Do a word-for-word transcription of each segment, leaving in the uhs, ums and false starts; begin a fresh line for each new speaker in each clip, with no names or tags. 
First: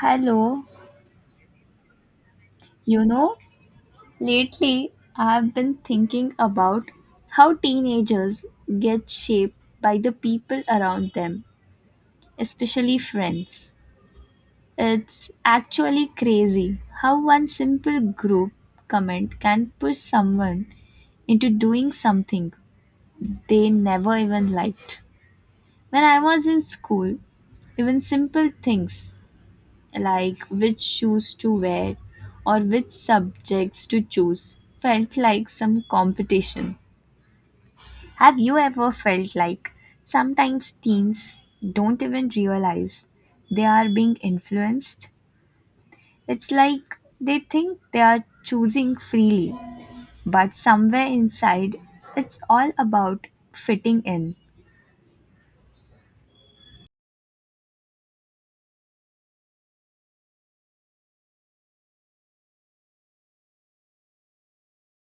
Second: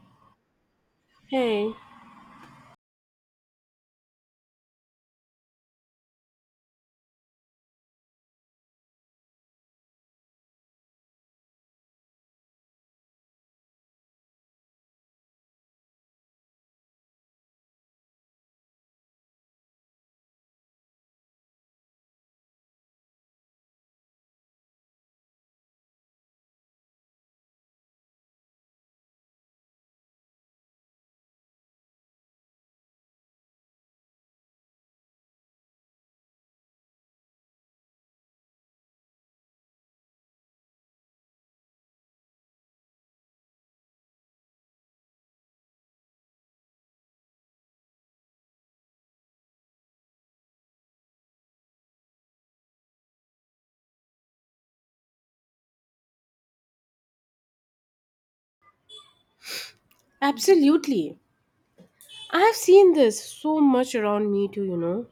Hello,
Hey,
you know, lately I've been thinking about how teenagers get shaped by the people around them, especially friends. It's actually crazy how one simple group comment can push someone into doing something they never even liked. When I was in school, even simple things like which shoes to wear or which subjects to choose felt like some competition. Have you ever felt like sometimes teens don't even realize they are being influenced? It's like they think they are choosing freely, but somewhere inside, it's all about fitting in.
absolutely. I have seen this so much around me too, you know.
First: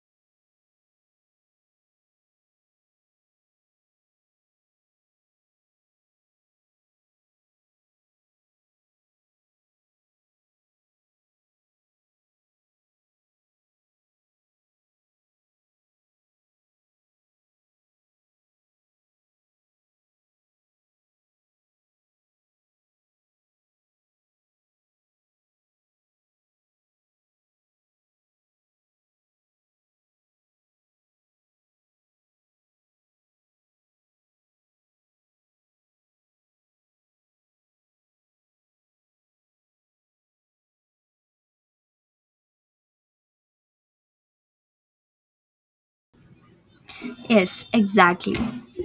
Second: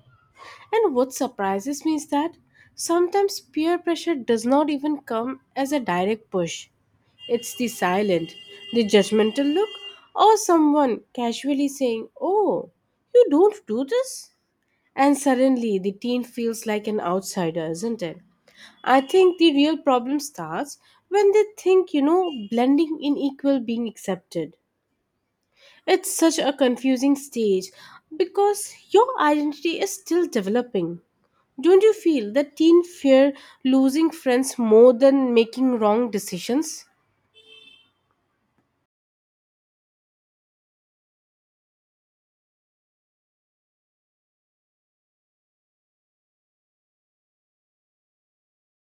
And what surprises me is that sometimes peer pressure does not even come as a direct push. It's the silent, the judgmental look, or someone casually saying, "Oh, you don't do this?" And suddenly the teen feels like an outsider, isn't it? I think the real problem starts when they think, you know, blending in equal being accepted. It's such a confusing stage because your identity is still developing. Don't you feel that teen fear losing friends more than making wrong decisions?
Yes, exactly.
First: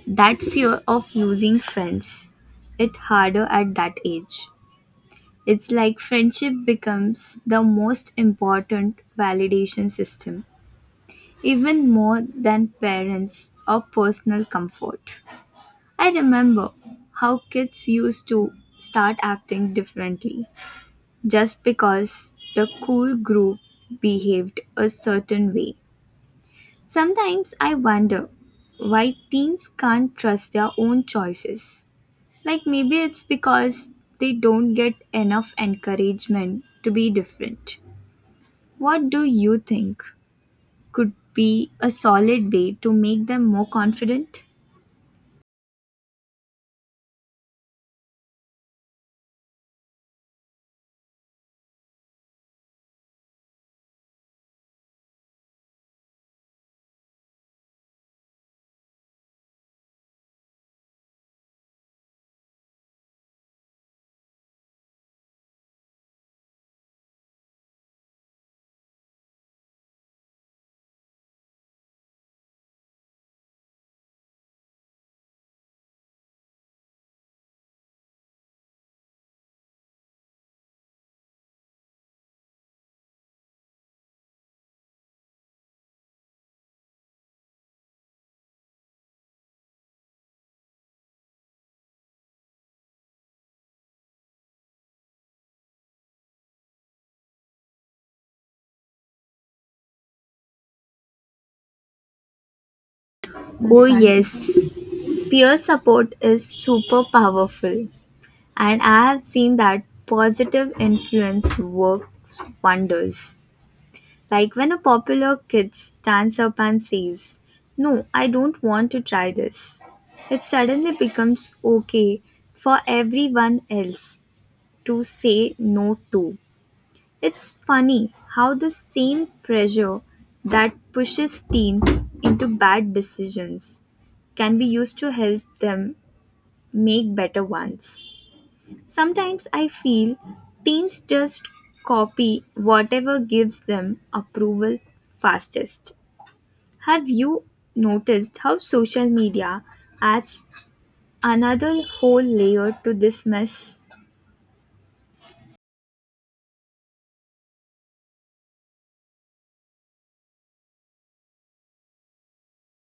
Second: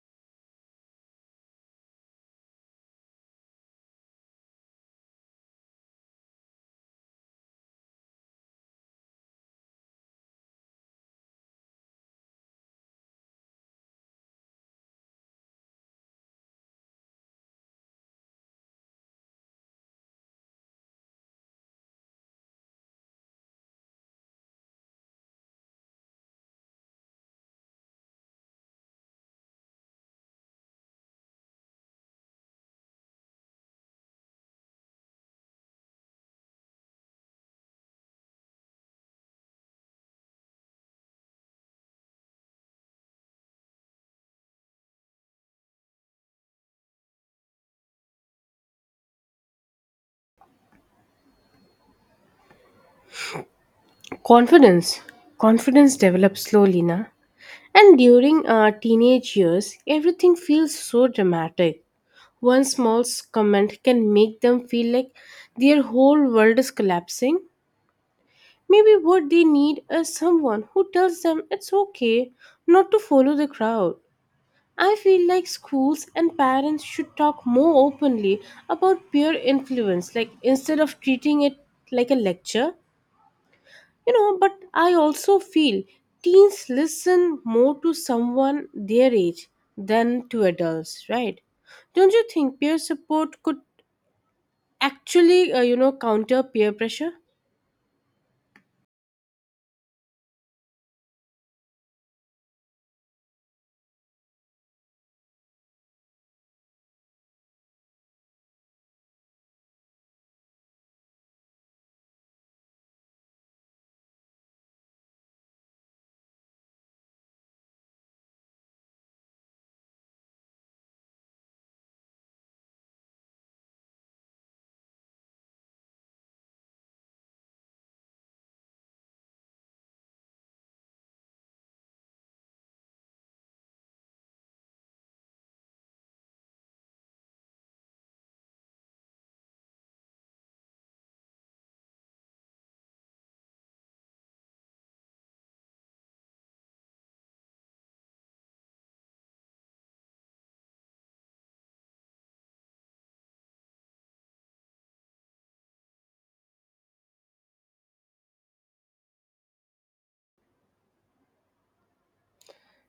That fear of losing friends, it harder at that age. It's like friendship becomes the most important validation system, even more than parents or personal comfort. I remember how kids used to start acting differently just because the cool group behaved a certain way. Sometimes I wonder why teens can't trust their own choices. Like maybe it's because they don't get enough encouragement to be different. What do you think could be a solid way to make them more confident?
Confidence. Confidence develops slowly, na? And during our teenage years, everything feels so dramatic. One small s- comment can make them feel like their whole world is collapsing. Maybe what they need is someone who tells them it's okay not to follow the crowd. I feel like schools and parents should talk more openly about peer influence, like instead of treating it like a lecture. You know, but I also feel teens listen more to someone their age than to adults, right? Don't you think peer support could actually, uh, you know, counter peer pressure?
Oh, yes. Peer support is super powerful, and I have seen that positive influence works wonders. Like when a popular kid stands up and says, no, I don't want to try this, it suddenly becomes okay for everyone else to say no to. It's funny how the same pressure that pushes teens into bad decisions can be used to help them make better ones. Sometimes I feel teens just copy whatever gives them approval fastest. Have you noticed how social media adds another whole layer to this mess?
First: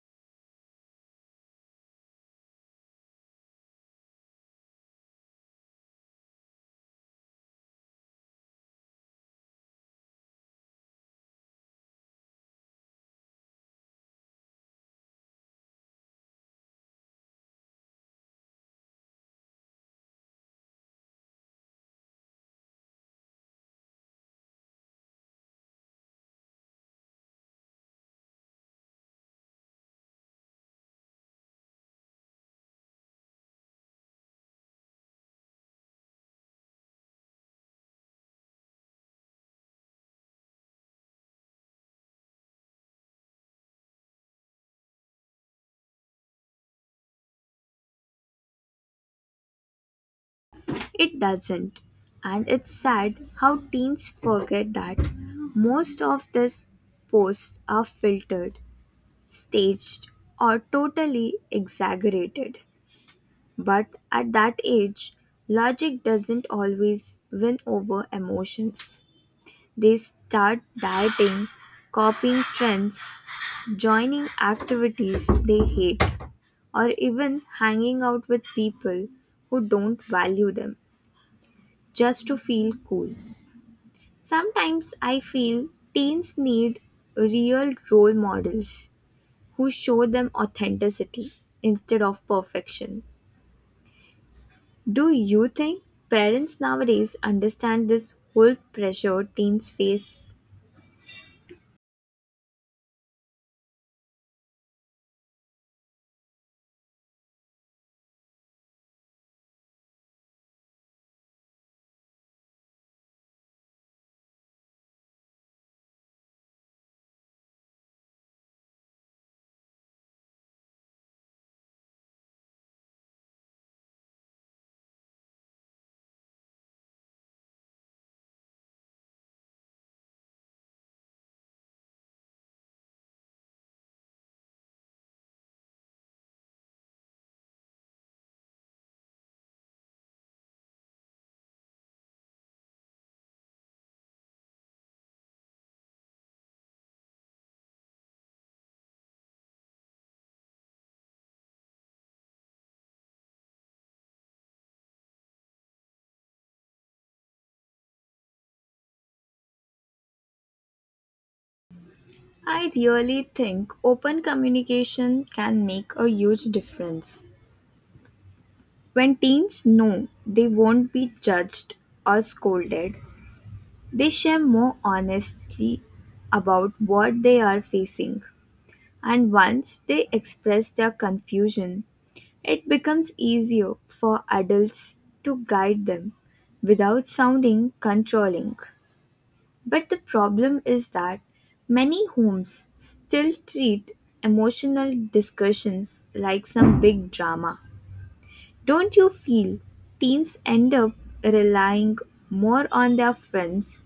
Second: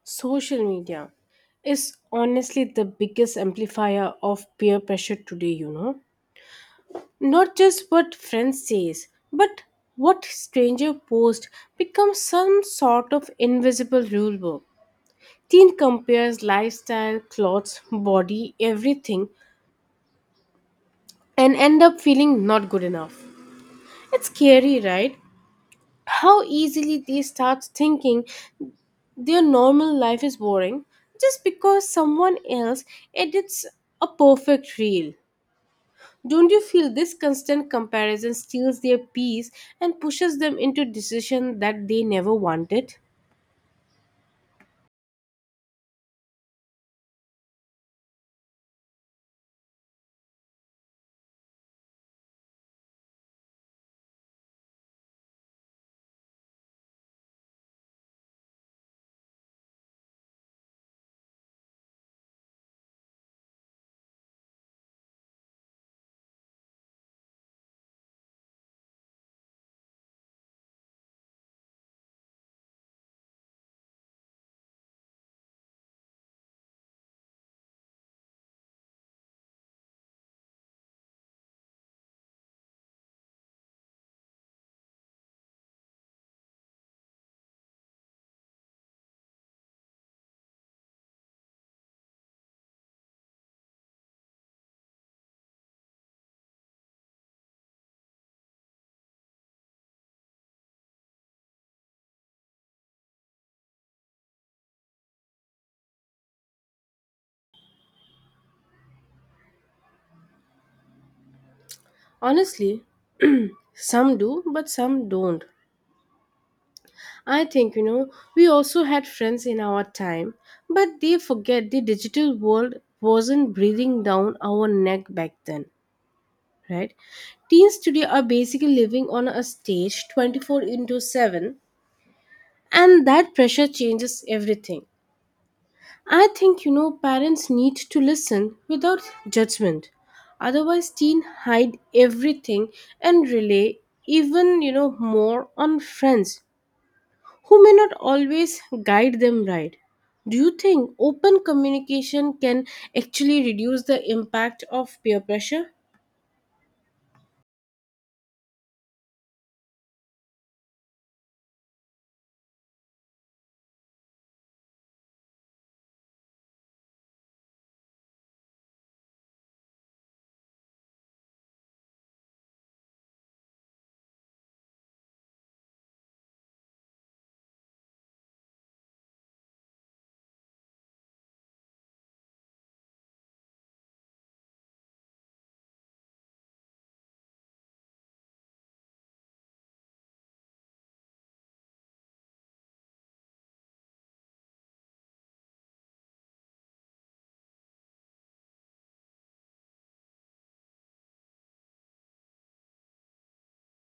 Social media is honestly the biggest amplifier of peer pressure today, you know. Not just what friends says, but what stranger post becomes some sort of invisible rule book. Teen compares lifestyle, clothes, body, everything, and end up feeling not good enough. It's scary, right? How easily they start thinking their normal life is boring just because someone else edits a perfect reel. Don't you feel this constant comparison steals their peace and pushes them into decisions that they never wanted?
It doesn't. And it's sad how teens forget that most of these posts are filtered, staged, or totally exaggerated. But at that age, logic doesn't always win over emotions. They start dieting, copying trends, joining activities they hate, or even hanging out with people who don't value them just to feel cool. Sometimes I feel teens need real role models who show them authenticity instead of perfection. Do you think parents nowadays understand this whole pressure teens face?
Honestly, some do, but some don't. I think, you know, we also had friends in our time, but they forget the digital world wasn't breathing down our neck back then, right? Teens today are basically living on a stage twenty-four into seven, and that pressure changes everything. I think, you know, parents need to listen without judgment. Otherwise teens hide everything and rely, even, you know, more on friends who may not always guide them right. Do you think open communication can actually reduce the impact of peer pressure?
I really think open communication can make a huge difference. When teens know they won't be judged or scolded, they share more honestly about what they are facing. And once they express their confusion, it becomes easier for adults to guide them without sounding controlling. But the problem is that many homes still treat emotional discussions like some big drama. Don't you feel teens end up relying more on their friends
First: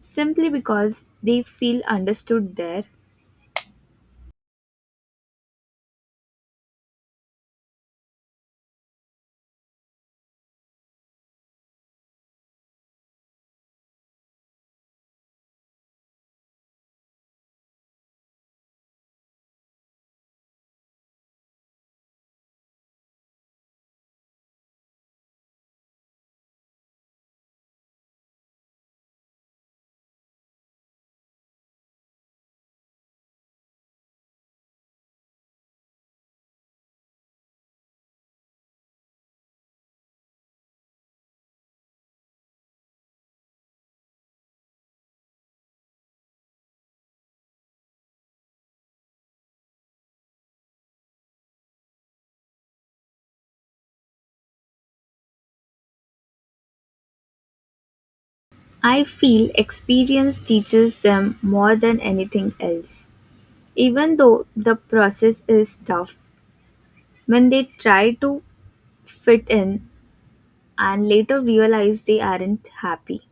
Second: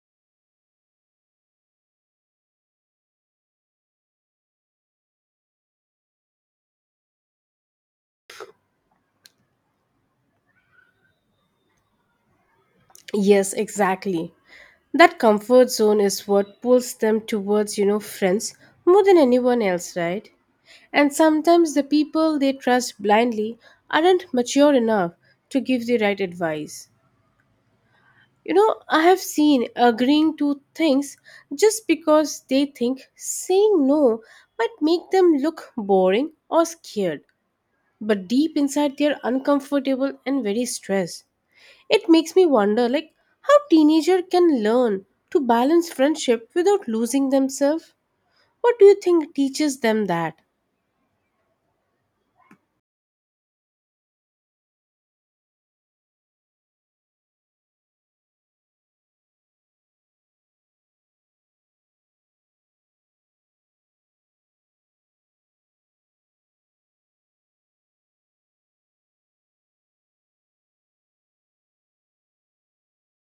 simply because they feel understood there?
Yes, exactly. That comfort zone is what pulls them towards, you know, friends more than anyone else, right? And sometimes the people they trust blindly aren't mature enough to give the right advice. You know, I have seen agreeing to things just because they think saying no might make them look boring or scared, but deep inside they're uncomfortable and very stressed. It makes me wonder like how teenager can learn to balance friendship without losing themselves. What do you think teaches them that?
I feel experience teaches them more than anything else. Even though the process is tough, when they try to fit in and later realize they aren't happy,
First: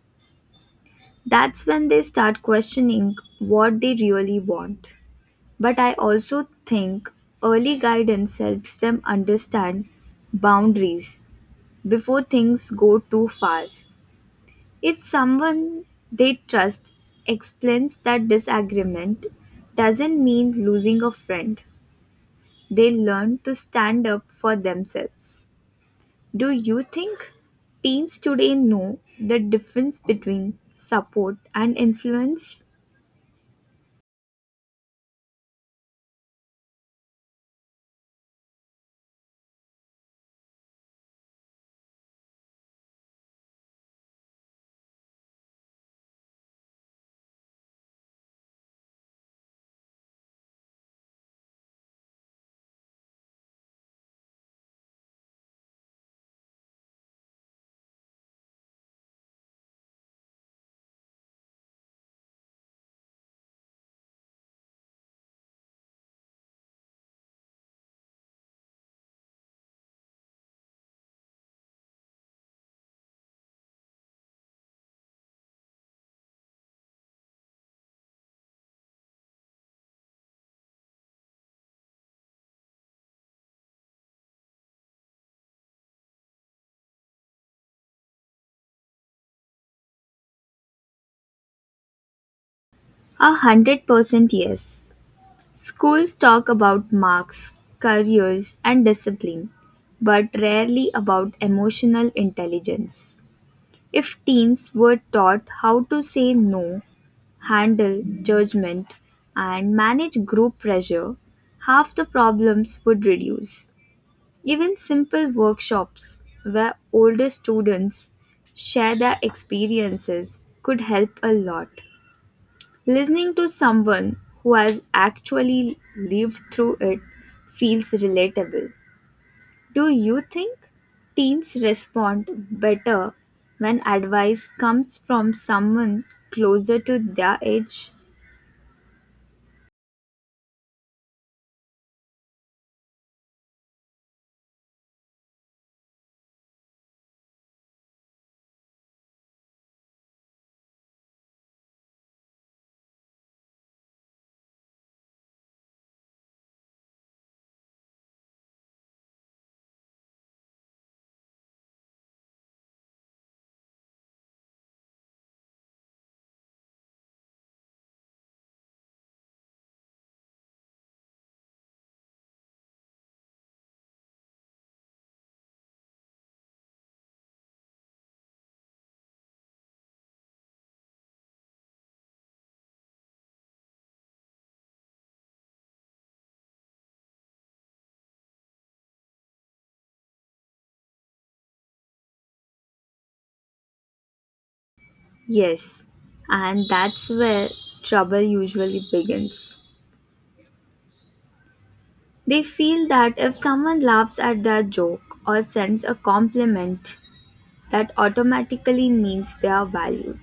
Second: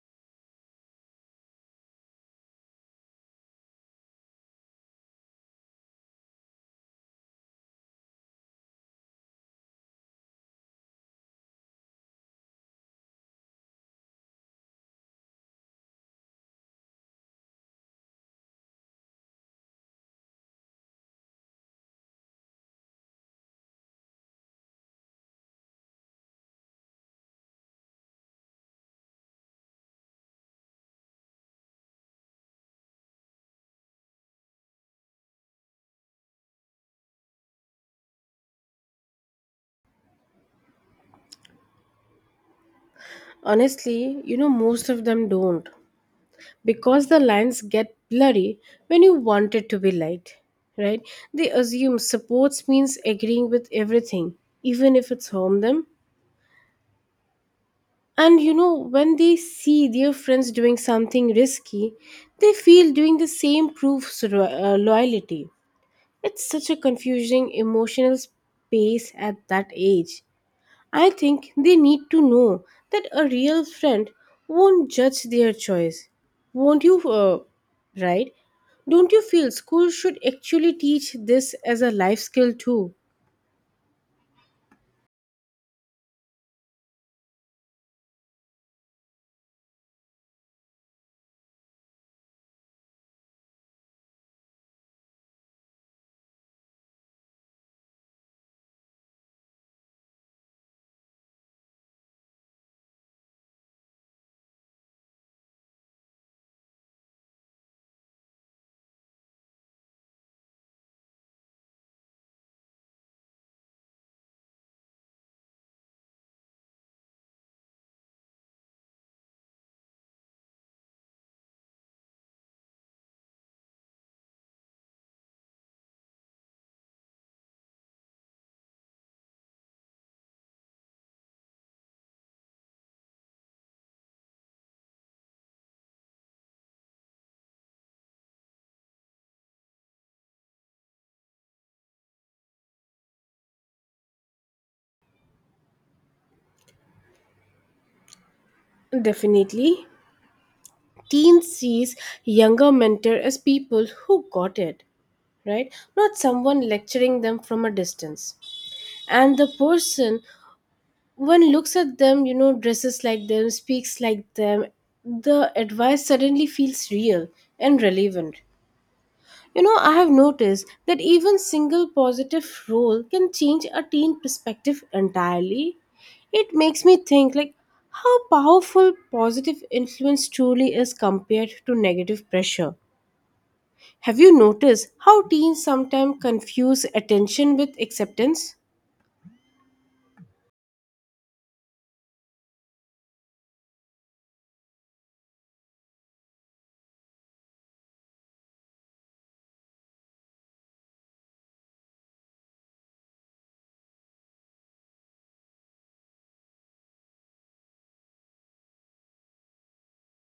that's when they start questioning what they really want. But I also think early guidance helps them understand boundaries before things go too far. If someone they trust explains that disagreement doesn't mean losing a friend, they learn to stand up for themselves. Do you think teens today know the difference between support and influence?
Honestly, you know, most of them don't, because the lines get blurry when you want it to be light, right? They assume supports means agreeing with everything, even if it's harm them. And you know, when they see their friends doing something risky, they feel doing the same proves ro- uh, loyalty. It's such a confusing emotional space at that age. I think they need to know that a real friend won't judge their choice. Won't you, uh, right? Don't you feel school should actually teach this as a life skill too?
A hundred percent, yes. Schools talk about marks, careers, and discipline, but rarely about emotional intelligence. If teens were taught how to say no, handle judgment, and manage group pressure, half the problems would reduce. Even simple workshops where older students share their experiences could help a lot. Listening to someone who has actually lived through it feels relatable. Do you think teens respond better when advice comes from someone closer to their age?
Definitely. Teens sees younger mentor as people who got it, right? Not someone lecturing them from a distance. And the person one looks at them, you know, dresses like them, speaks like them, the advice suddenly feels real and relevant. You know, I have noticed that even single positive role can change a teen perspective entirely. It makes me think like how powerful positive influence truly is compared to negative pressure. Have you noticed how teens sometimes confuse attention with acceptance?
Yes, and that's where trouble usually begins. They feel that if someone laughs at their joke or sends a compliment, that automatically means they are valued.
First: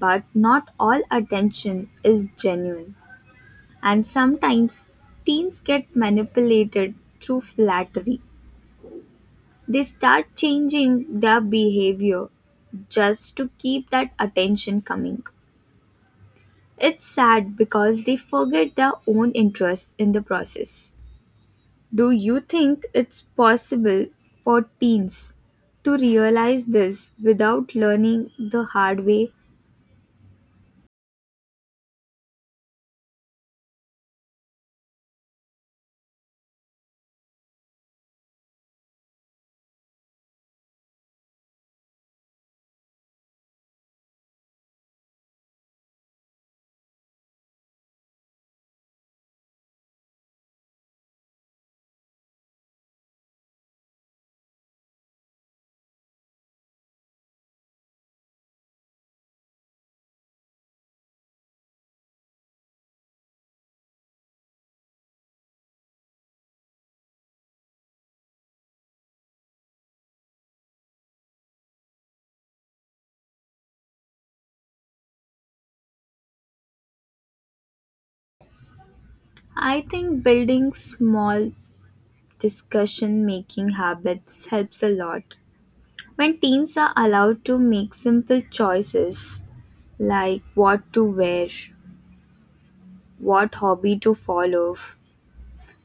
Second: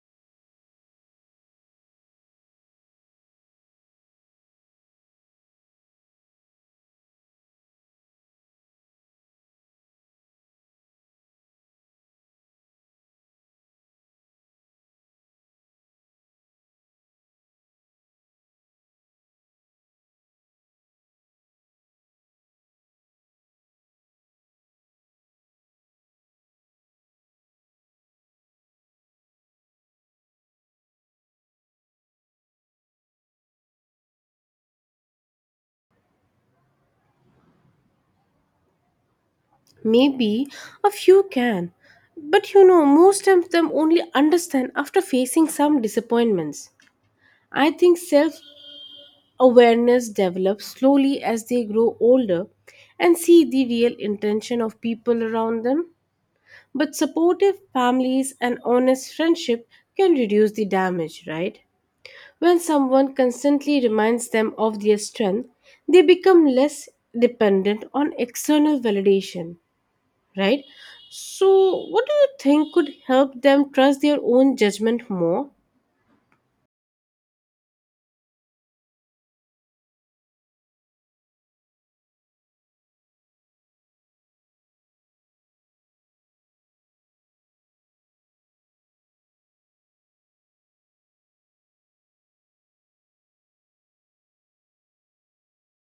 But not all attention is genuine, and sometimes teens get manipulated through flattery. They start changing their behavior just to keep that attention coming. It's sad because they forget their own interests in the process. Do you think it's possible for teens to realize this without learning the hard way?
Maybe a few can, but you know, most of them only understand after facing some disappointments. I think self awareness develops slowly as they grow older and see the real intention of people around them. But supportive families and honest friendship can reduce the damage, right? When someone constantly reminds them of their strength, they become less dependent on external validation, right? So, what do you think could help them trust their own judgment more?
I think building small discussion making habits helps a lot. When teens are allowed to make simple choices like what to wear, what hobby to follow,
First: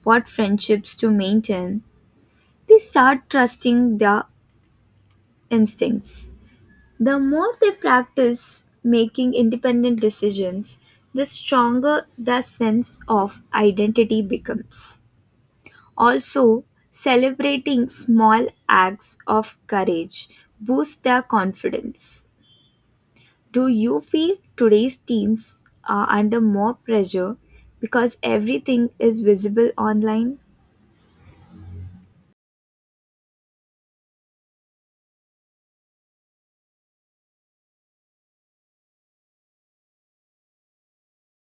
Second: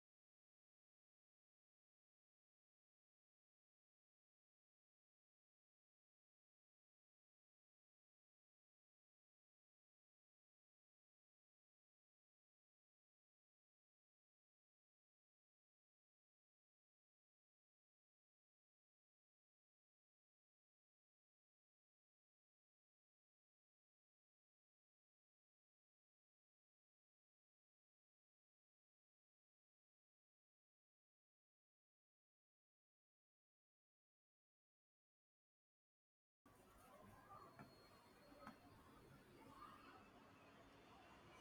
what friendships to maintain, they start trusting their instincts. The more they practice making independent decisions, the stronger their sense of identity becomes. Also, celebrating small acts of courage boosts their confidence. Do you feel today's teens are under more pressure because everything is visible online?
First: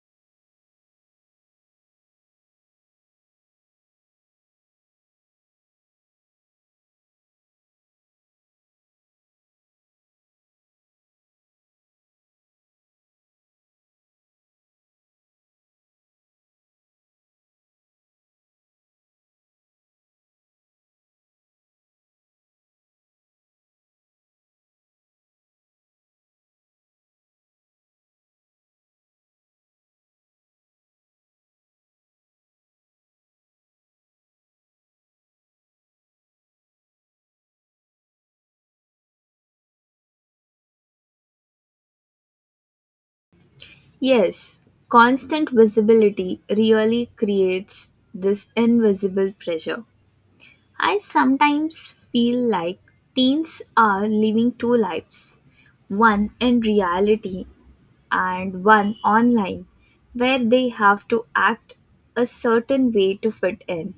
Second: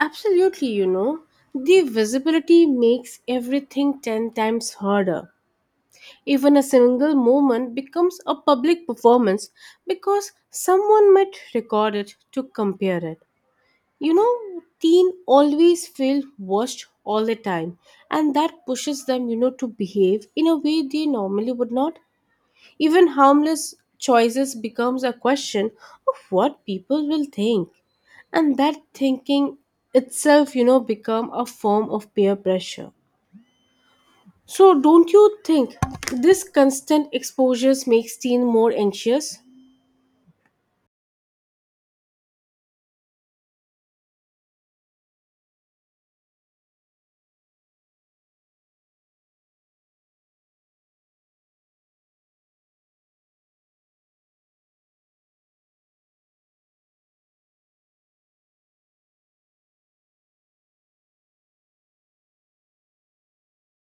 Absolutely, you know, the visibility makes everything ten times harder. Even a single moment becomes a public performance because someone might record it to compare it. You know, teen always feel watched all the time and that pushes them, you know, to behave in a way they normally would not. Even harmless choices becomes a question of what people will think. And that thinking itself, you know, become a form of peer pressure. So don't you think this constant exposures makes teen more anxious?
Yes, constant visibility really creates this invisible pressure. I sometimes feel like teens are living two lives, one in reality and one online, where they have to act a certain way to fit in.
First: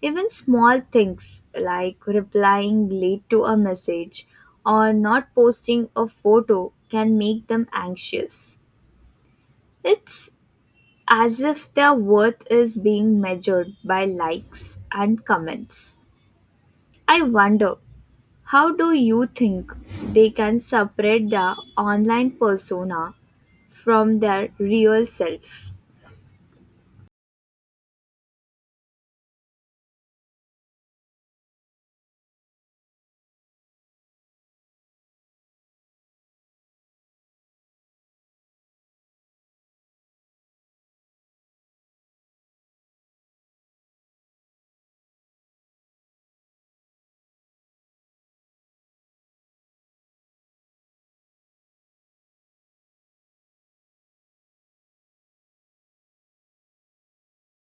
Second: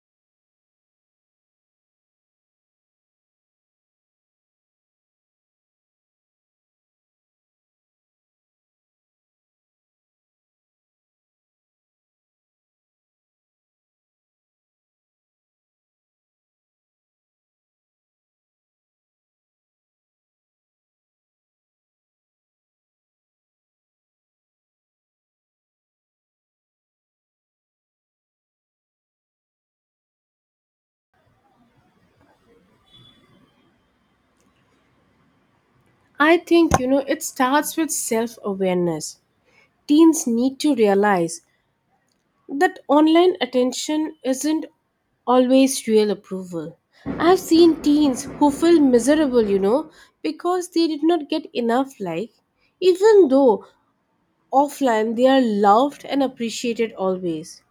Even small things like replying late to a message or not posting a photo can make them anxious. It's as if their worth is being measured by likes and comments. I wonder, how do you think they can separate their online persona from their real self?
I think, you know, it starts with self-awareness. Teens need to realize that online attention isn't always real approval. I've seen teens who feel miserable, you know, because they did not get enough like, even though offline they are loved and appreciated always.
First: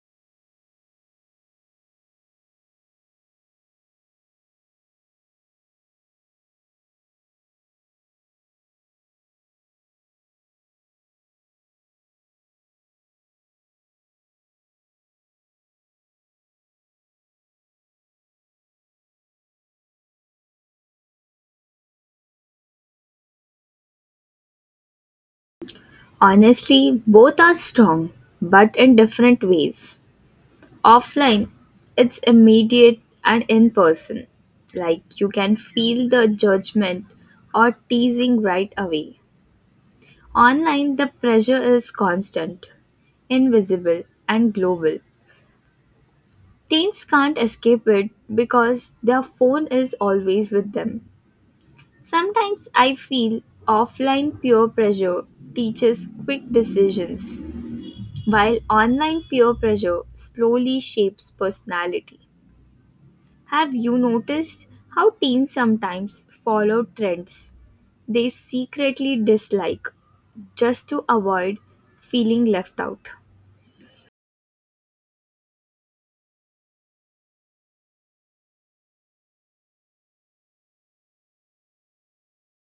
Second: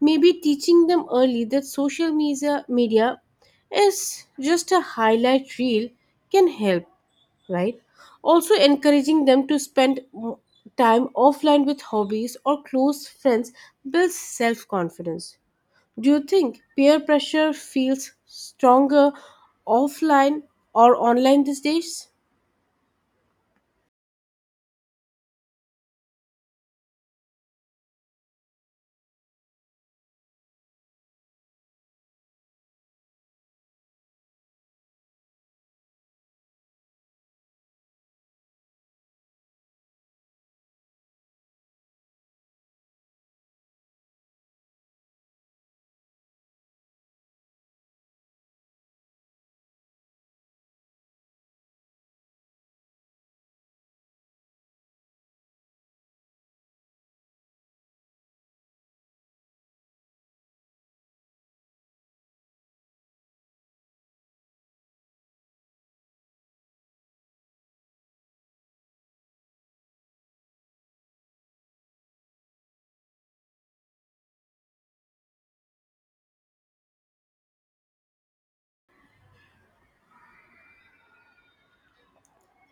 Maybe teaching them early that social media media is just a highlight reel can help, right? Also, encouraging them to spend mo- time offline with hobbies or close friends builds self confidence. Do you think peer pressure feels stronger offline or online these days?
Honestly, both are strong, but in different ways. Offline, it's immediate and in person. Like you can feel the judgment or teasing right away. Online, the pressure is constant, invisible, and global. Teens can't escape it because their phone is always with them. Sometimes I feel offline peer pressure teaches quick decisions, while online peer pressure slowly shapes personality. Have you noticed how teens sometimes follow trends they secretly dislike just to avoid feeling left out?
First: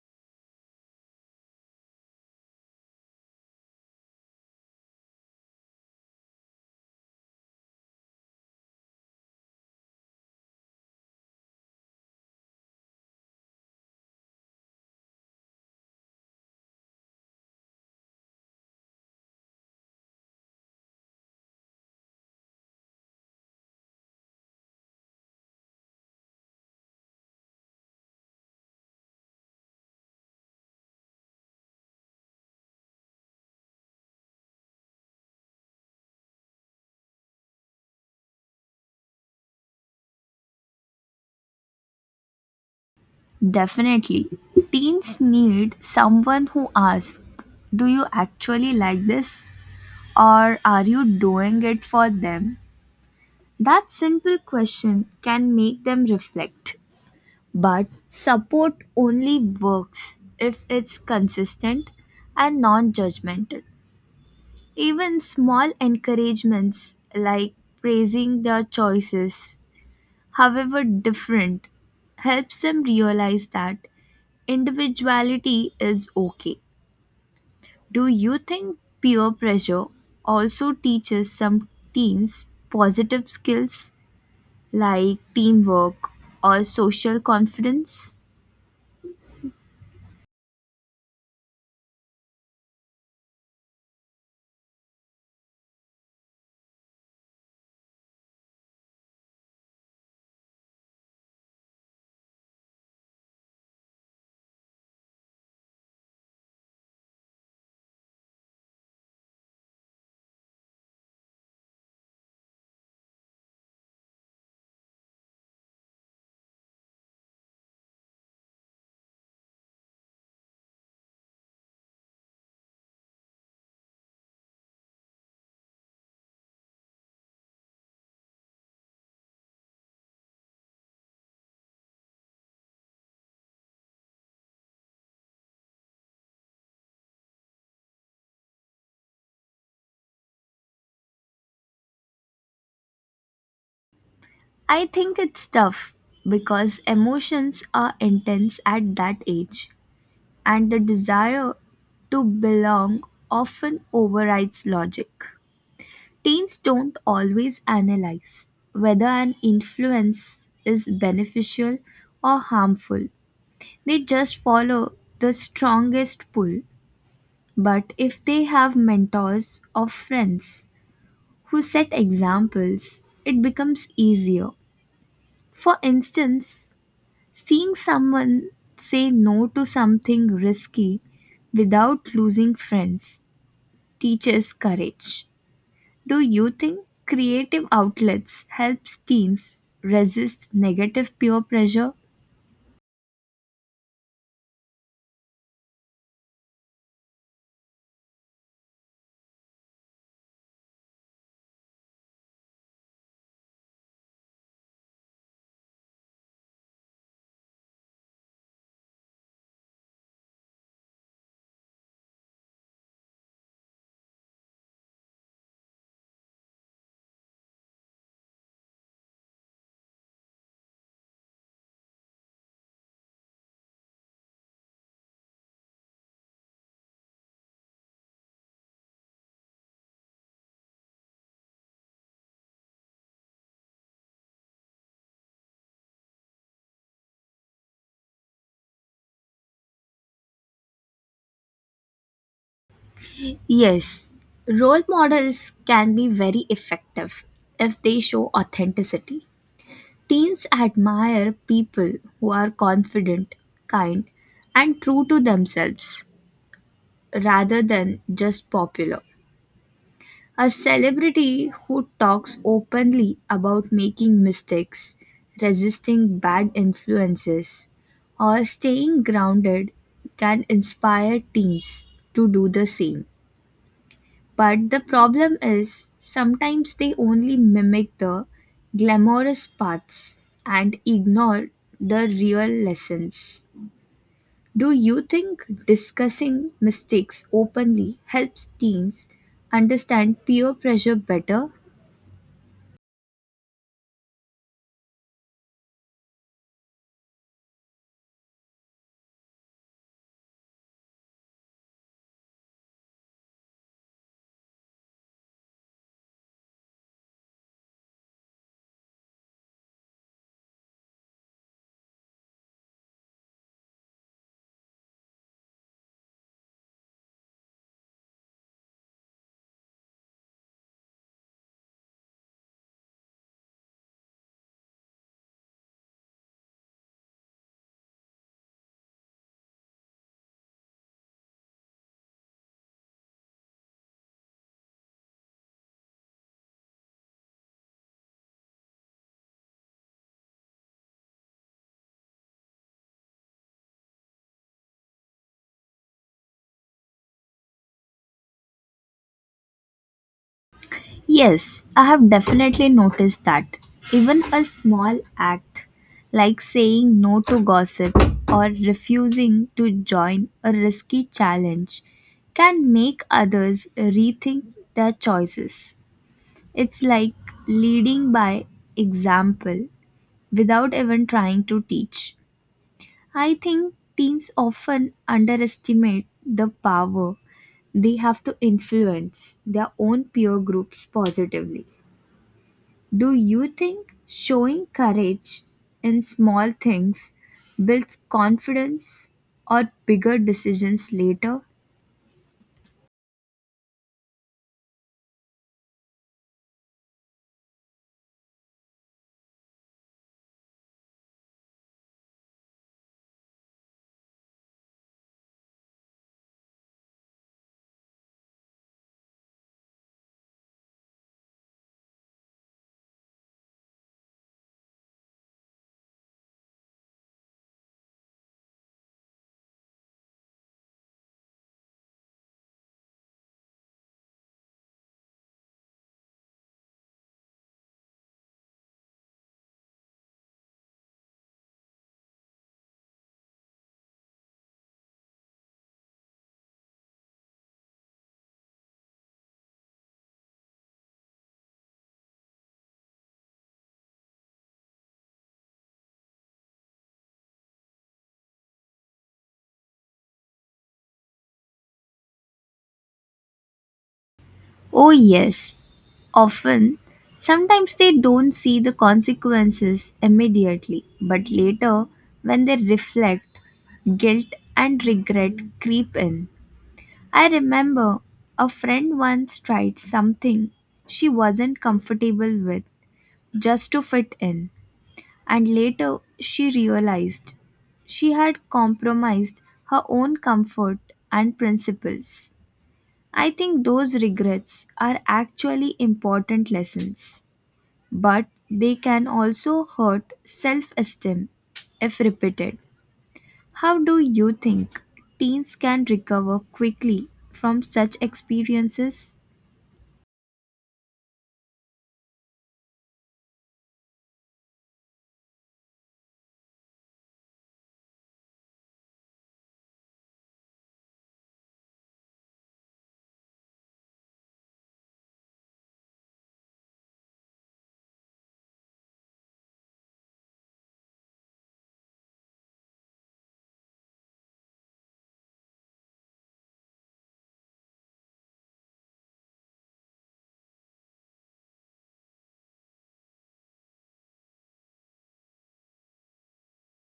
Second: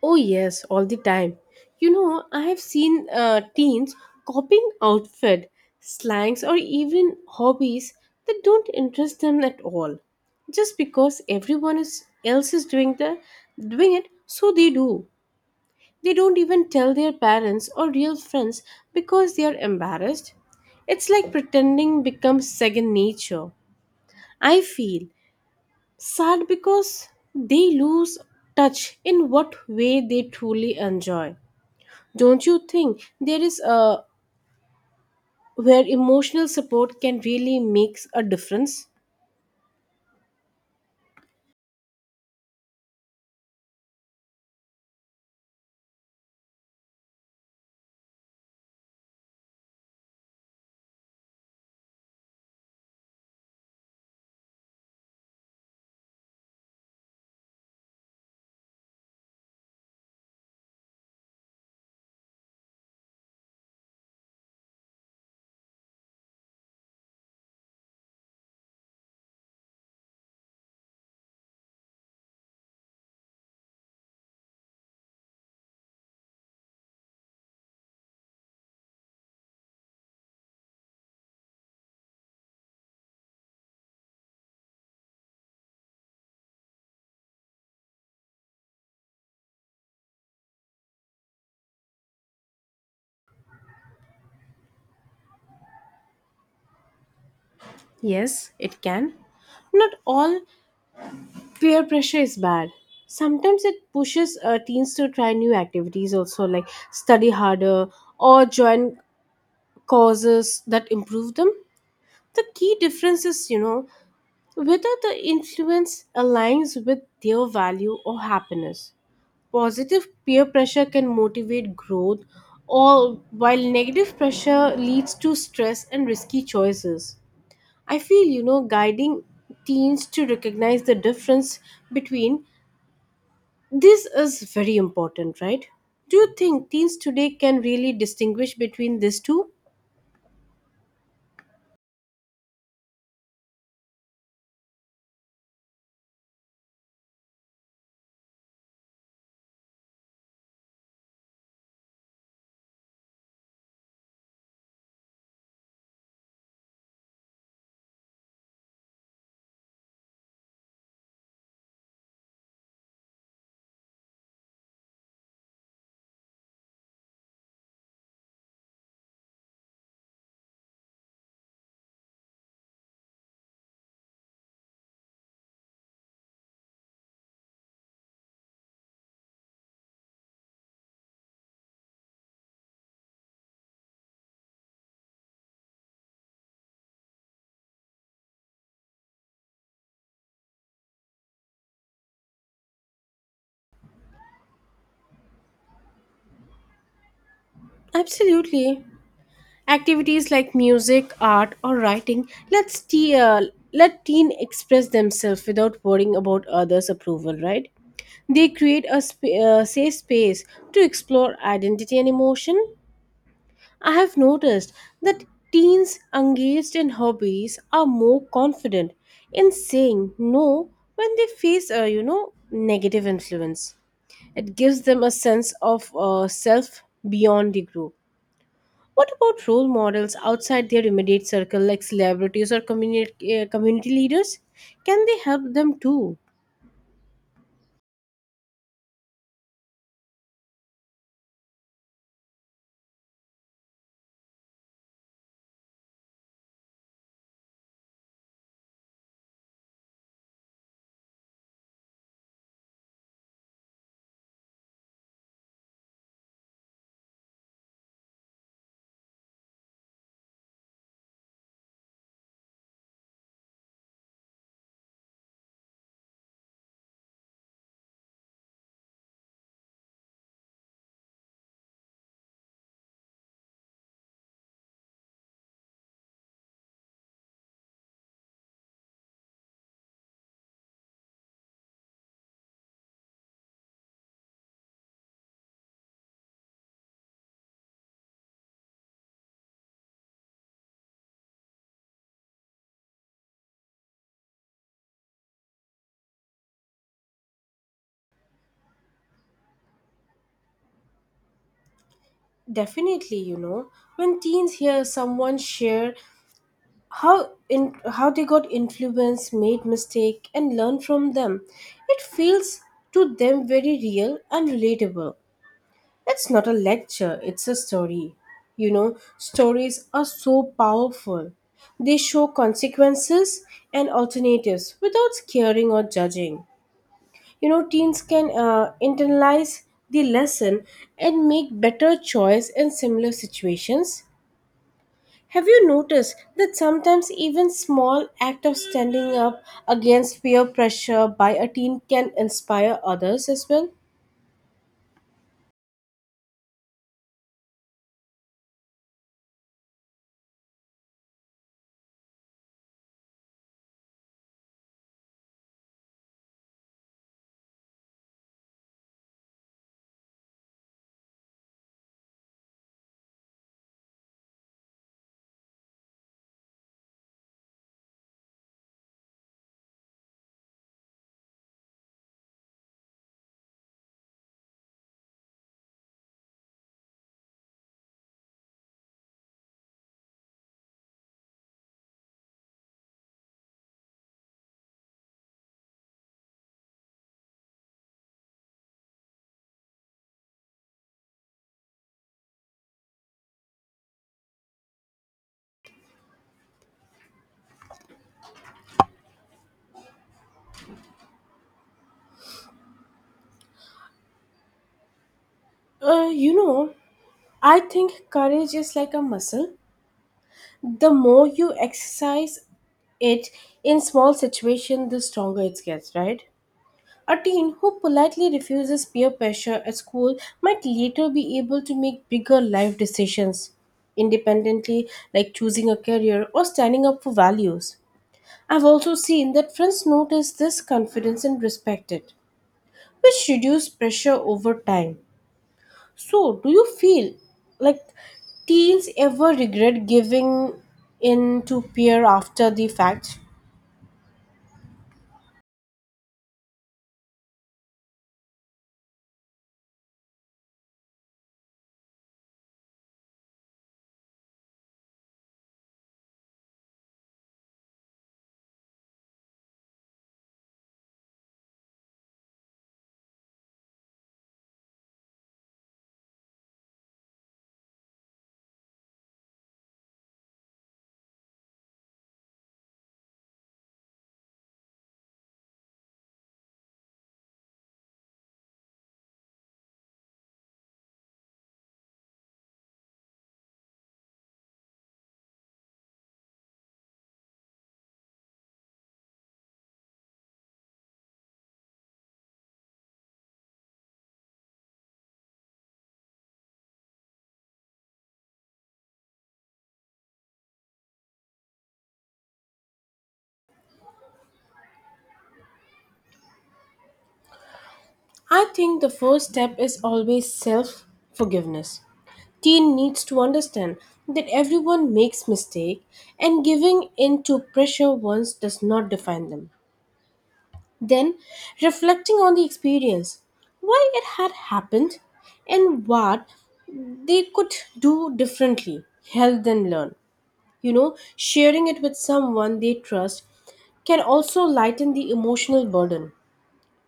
Oh, yes, all the time. You know, I have seen uh, teens copying outfit, slangs, or even hobbies that don't interest them at all. Just because everyone is, else is doing, the, doing it, so they do. They don't even tell their parents or real friends because they are embarrassed. It's like pretending becomes second nature. I feel sad because they lose touch in what way they truly enjoy. Don't you think there is a where emotional support can really make a difference?
Definitely. Teens need someone who asks, do you actually like this? Or are you doing it for them? That simple question can make them reflect. But support only works if it's consistent and non judgmental. Even small encouragements like praising their choices, however different, helps them realize that individuality is okay. Do you think peer pressure also teaches some teens positive skills, like teamwork or social confidence?
Yes, it can. Not all peer pressure is bad. Sometimes it pushes uh, teens to try new activities also, like study harder or join causes that improve them. The key difference is, you know, whether the influence aligns with their value or happiness. Positive peer pressure can motivate growth, or while negative pressure leads to stress and risky choices. I feel, you know, guiding teens to recognize the difference between. This is very important, right? Do you think teens today can really distinguish between these two?
I think it's tough because emotions are intense at that age and the desire to belong often overrides logic. Teens don't always analyze whether an influence is beneficial or harmful. They just follow the strongest pull. But if they have mentors or friends who set examples, it becomes easier. For instance, seeing someone say no to something risky without losing friends teaches courage. Do you think creative outlets helps teens resist negative peer pressure?
Absolutely. Activities like music, art, or writing let's te- uh, let teen express themselves without worrying about others' approval, right? They create a sp- uh, safe space to explore identity and emotion. I have noticed that teens engaged in hobbies are more confident in saying no when they face a, you know, negative influence. It gives them a sense of, uh, self beyond the group. What about role models outside their immediate circle, like celebrities or community uh, community leaders? Can they help them too?
Yes, role models can be very effective if they show authenticity. Teens admire people who are confident, kind, and true to themselves rather than just popular. A celebrity who talks openly about making mistakes, resisting bad influences, or staying grounded can inspire teens to do the same. But the problem is, sometimes they only mimic the glamorous parts and ignore the real lessons. Do you think discussing mistakes openly helps teens understand peer pressure better?
Definitely, you know, when teens hear someone share how in how they got influenced, made mistake and learned from them, it feels to them very real and relatable. It's not a lecture, it's a story. You know, stories are so powerful. They show consequences and alternatives without scaring or judging. You know, teens can uh, internalize the lesson and make better choice in similar situations. Have you noticed that sometimes even small act of standing up against peer pressure by a teen can inspire others as well?
Yes, I have definitely noticed that. Even a small act like saying no to gossip or refusing to join a risky challenge can make others rethink their choices. It's like leading by example without even trying to teach. I think teens often underestimate the power they have to influence their own peer groups positively. Do you think showing courage in small things builds confidence or bigger decisions later?
Uh, you know, I think courage is like a muscle. The more you exercise it in small situations, the stronger it gets, right? A teen who politely refuses peer pressure at school might later be able to make bigger life decisions independently, like choosing a career or standing up for values. I've also seen that friends notice this confidence and respect it, which reduce pressure over time. So, do you feel like teens ever regret giving in to peer after the fact?
Oh, yes. Often, sometimes they don't see the consequences immediately, but later, when they reflect, guilt and regret creep in. I remember a friend once tried something she wasn't comfortable with just to fit in, and later she realized she had compromised her own comfort and principles. I think those regrets are actually important lessons, but they can also hurt self esteem if repeated. How do you think teens can recover quickly from such experiences?
I think the first step is always self forgiveness. Teen needs to understand that everyone makes mistake and giving in to pressure once does not define them. Then, reflecting on the experience, why it had happened, and what they could do differently, help them learn. You know, sharing it with someone they trust can also lighten the emotional burden.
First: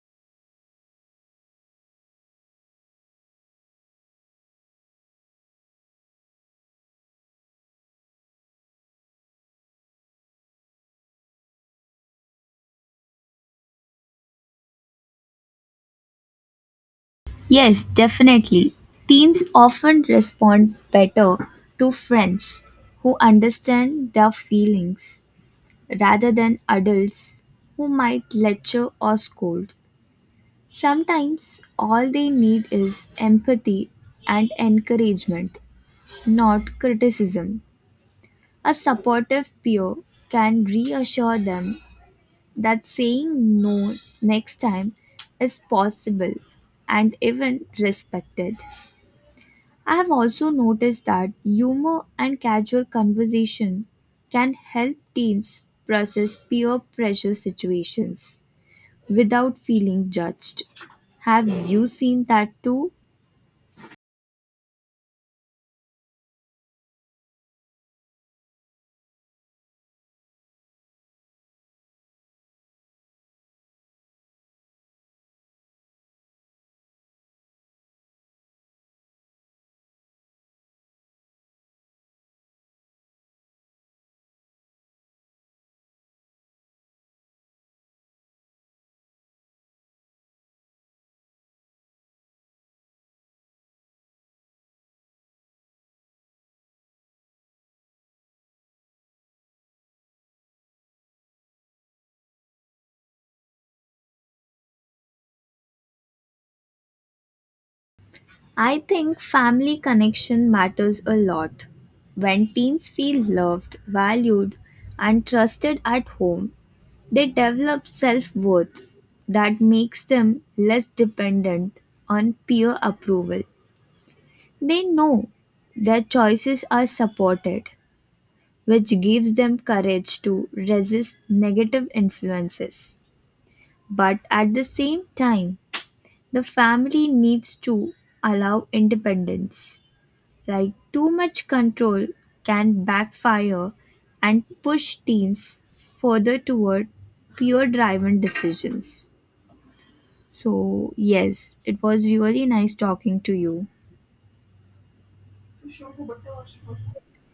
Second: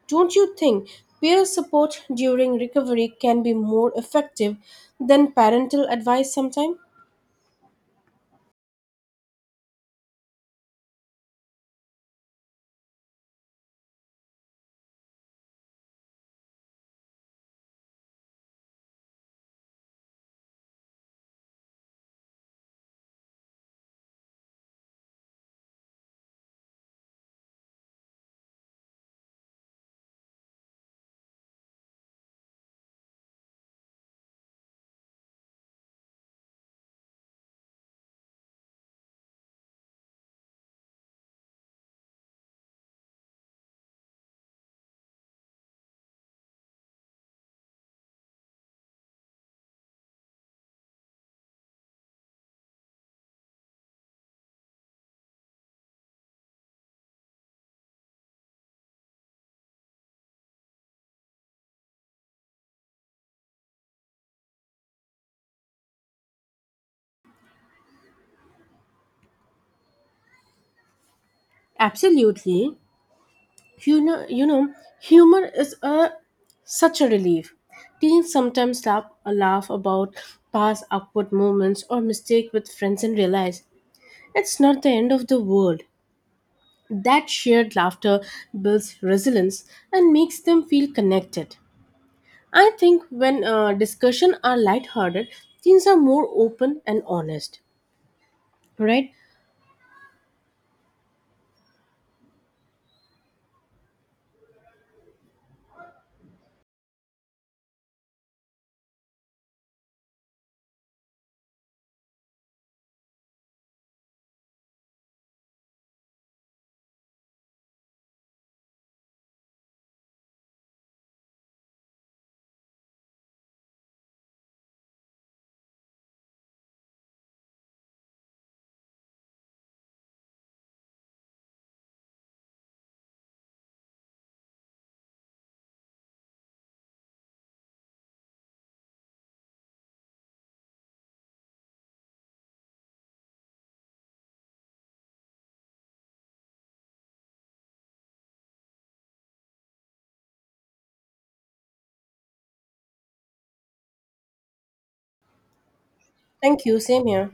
Don't you think peer support during recovery can be more effective than parental advice sometimes?
Yes, definitely. Teens often respond better to friends who understand their feelings rather than adults who might lecture or scold. Sometimes all they need is empathy and encouragement, not criticism. A supportive peer can reassure them that saying no next time is possible and even respected. I have also noticed that humor and casual conversation can help teens process peer pressure situations without feeling judged. Have you seen that too?
Absolutely. You know, you know, humor is a such a relief. Teens sometimes laugh, uh, laugh about past awkward moments or mistake with friends and realize it's not the end of the world. That shared laughter builds resilience and makes them feel connected. I think when uh, discussion are lighthearted, teens are more open and honest. Right?
I think family connection matters a lot. When teens feel loved, valued, and trusted at home, they develop self worth that makes them less dependent on peer approval. They know their choices are supported, which gives them courage to resist negative influences. But at the same time, the family needs to allow independence. Like too much control can backfire and push teens further toward peer driven decisions. So, yes, it was really nice talking to you.
Thank you. Same here.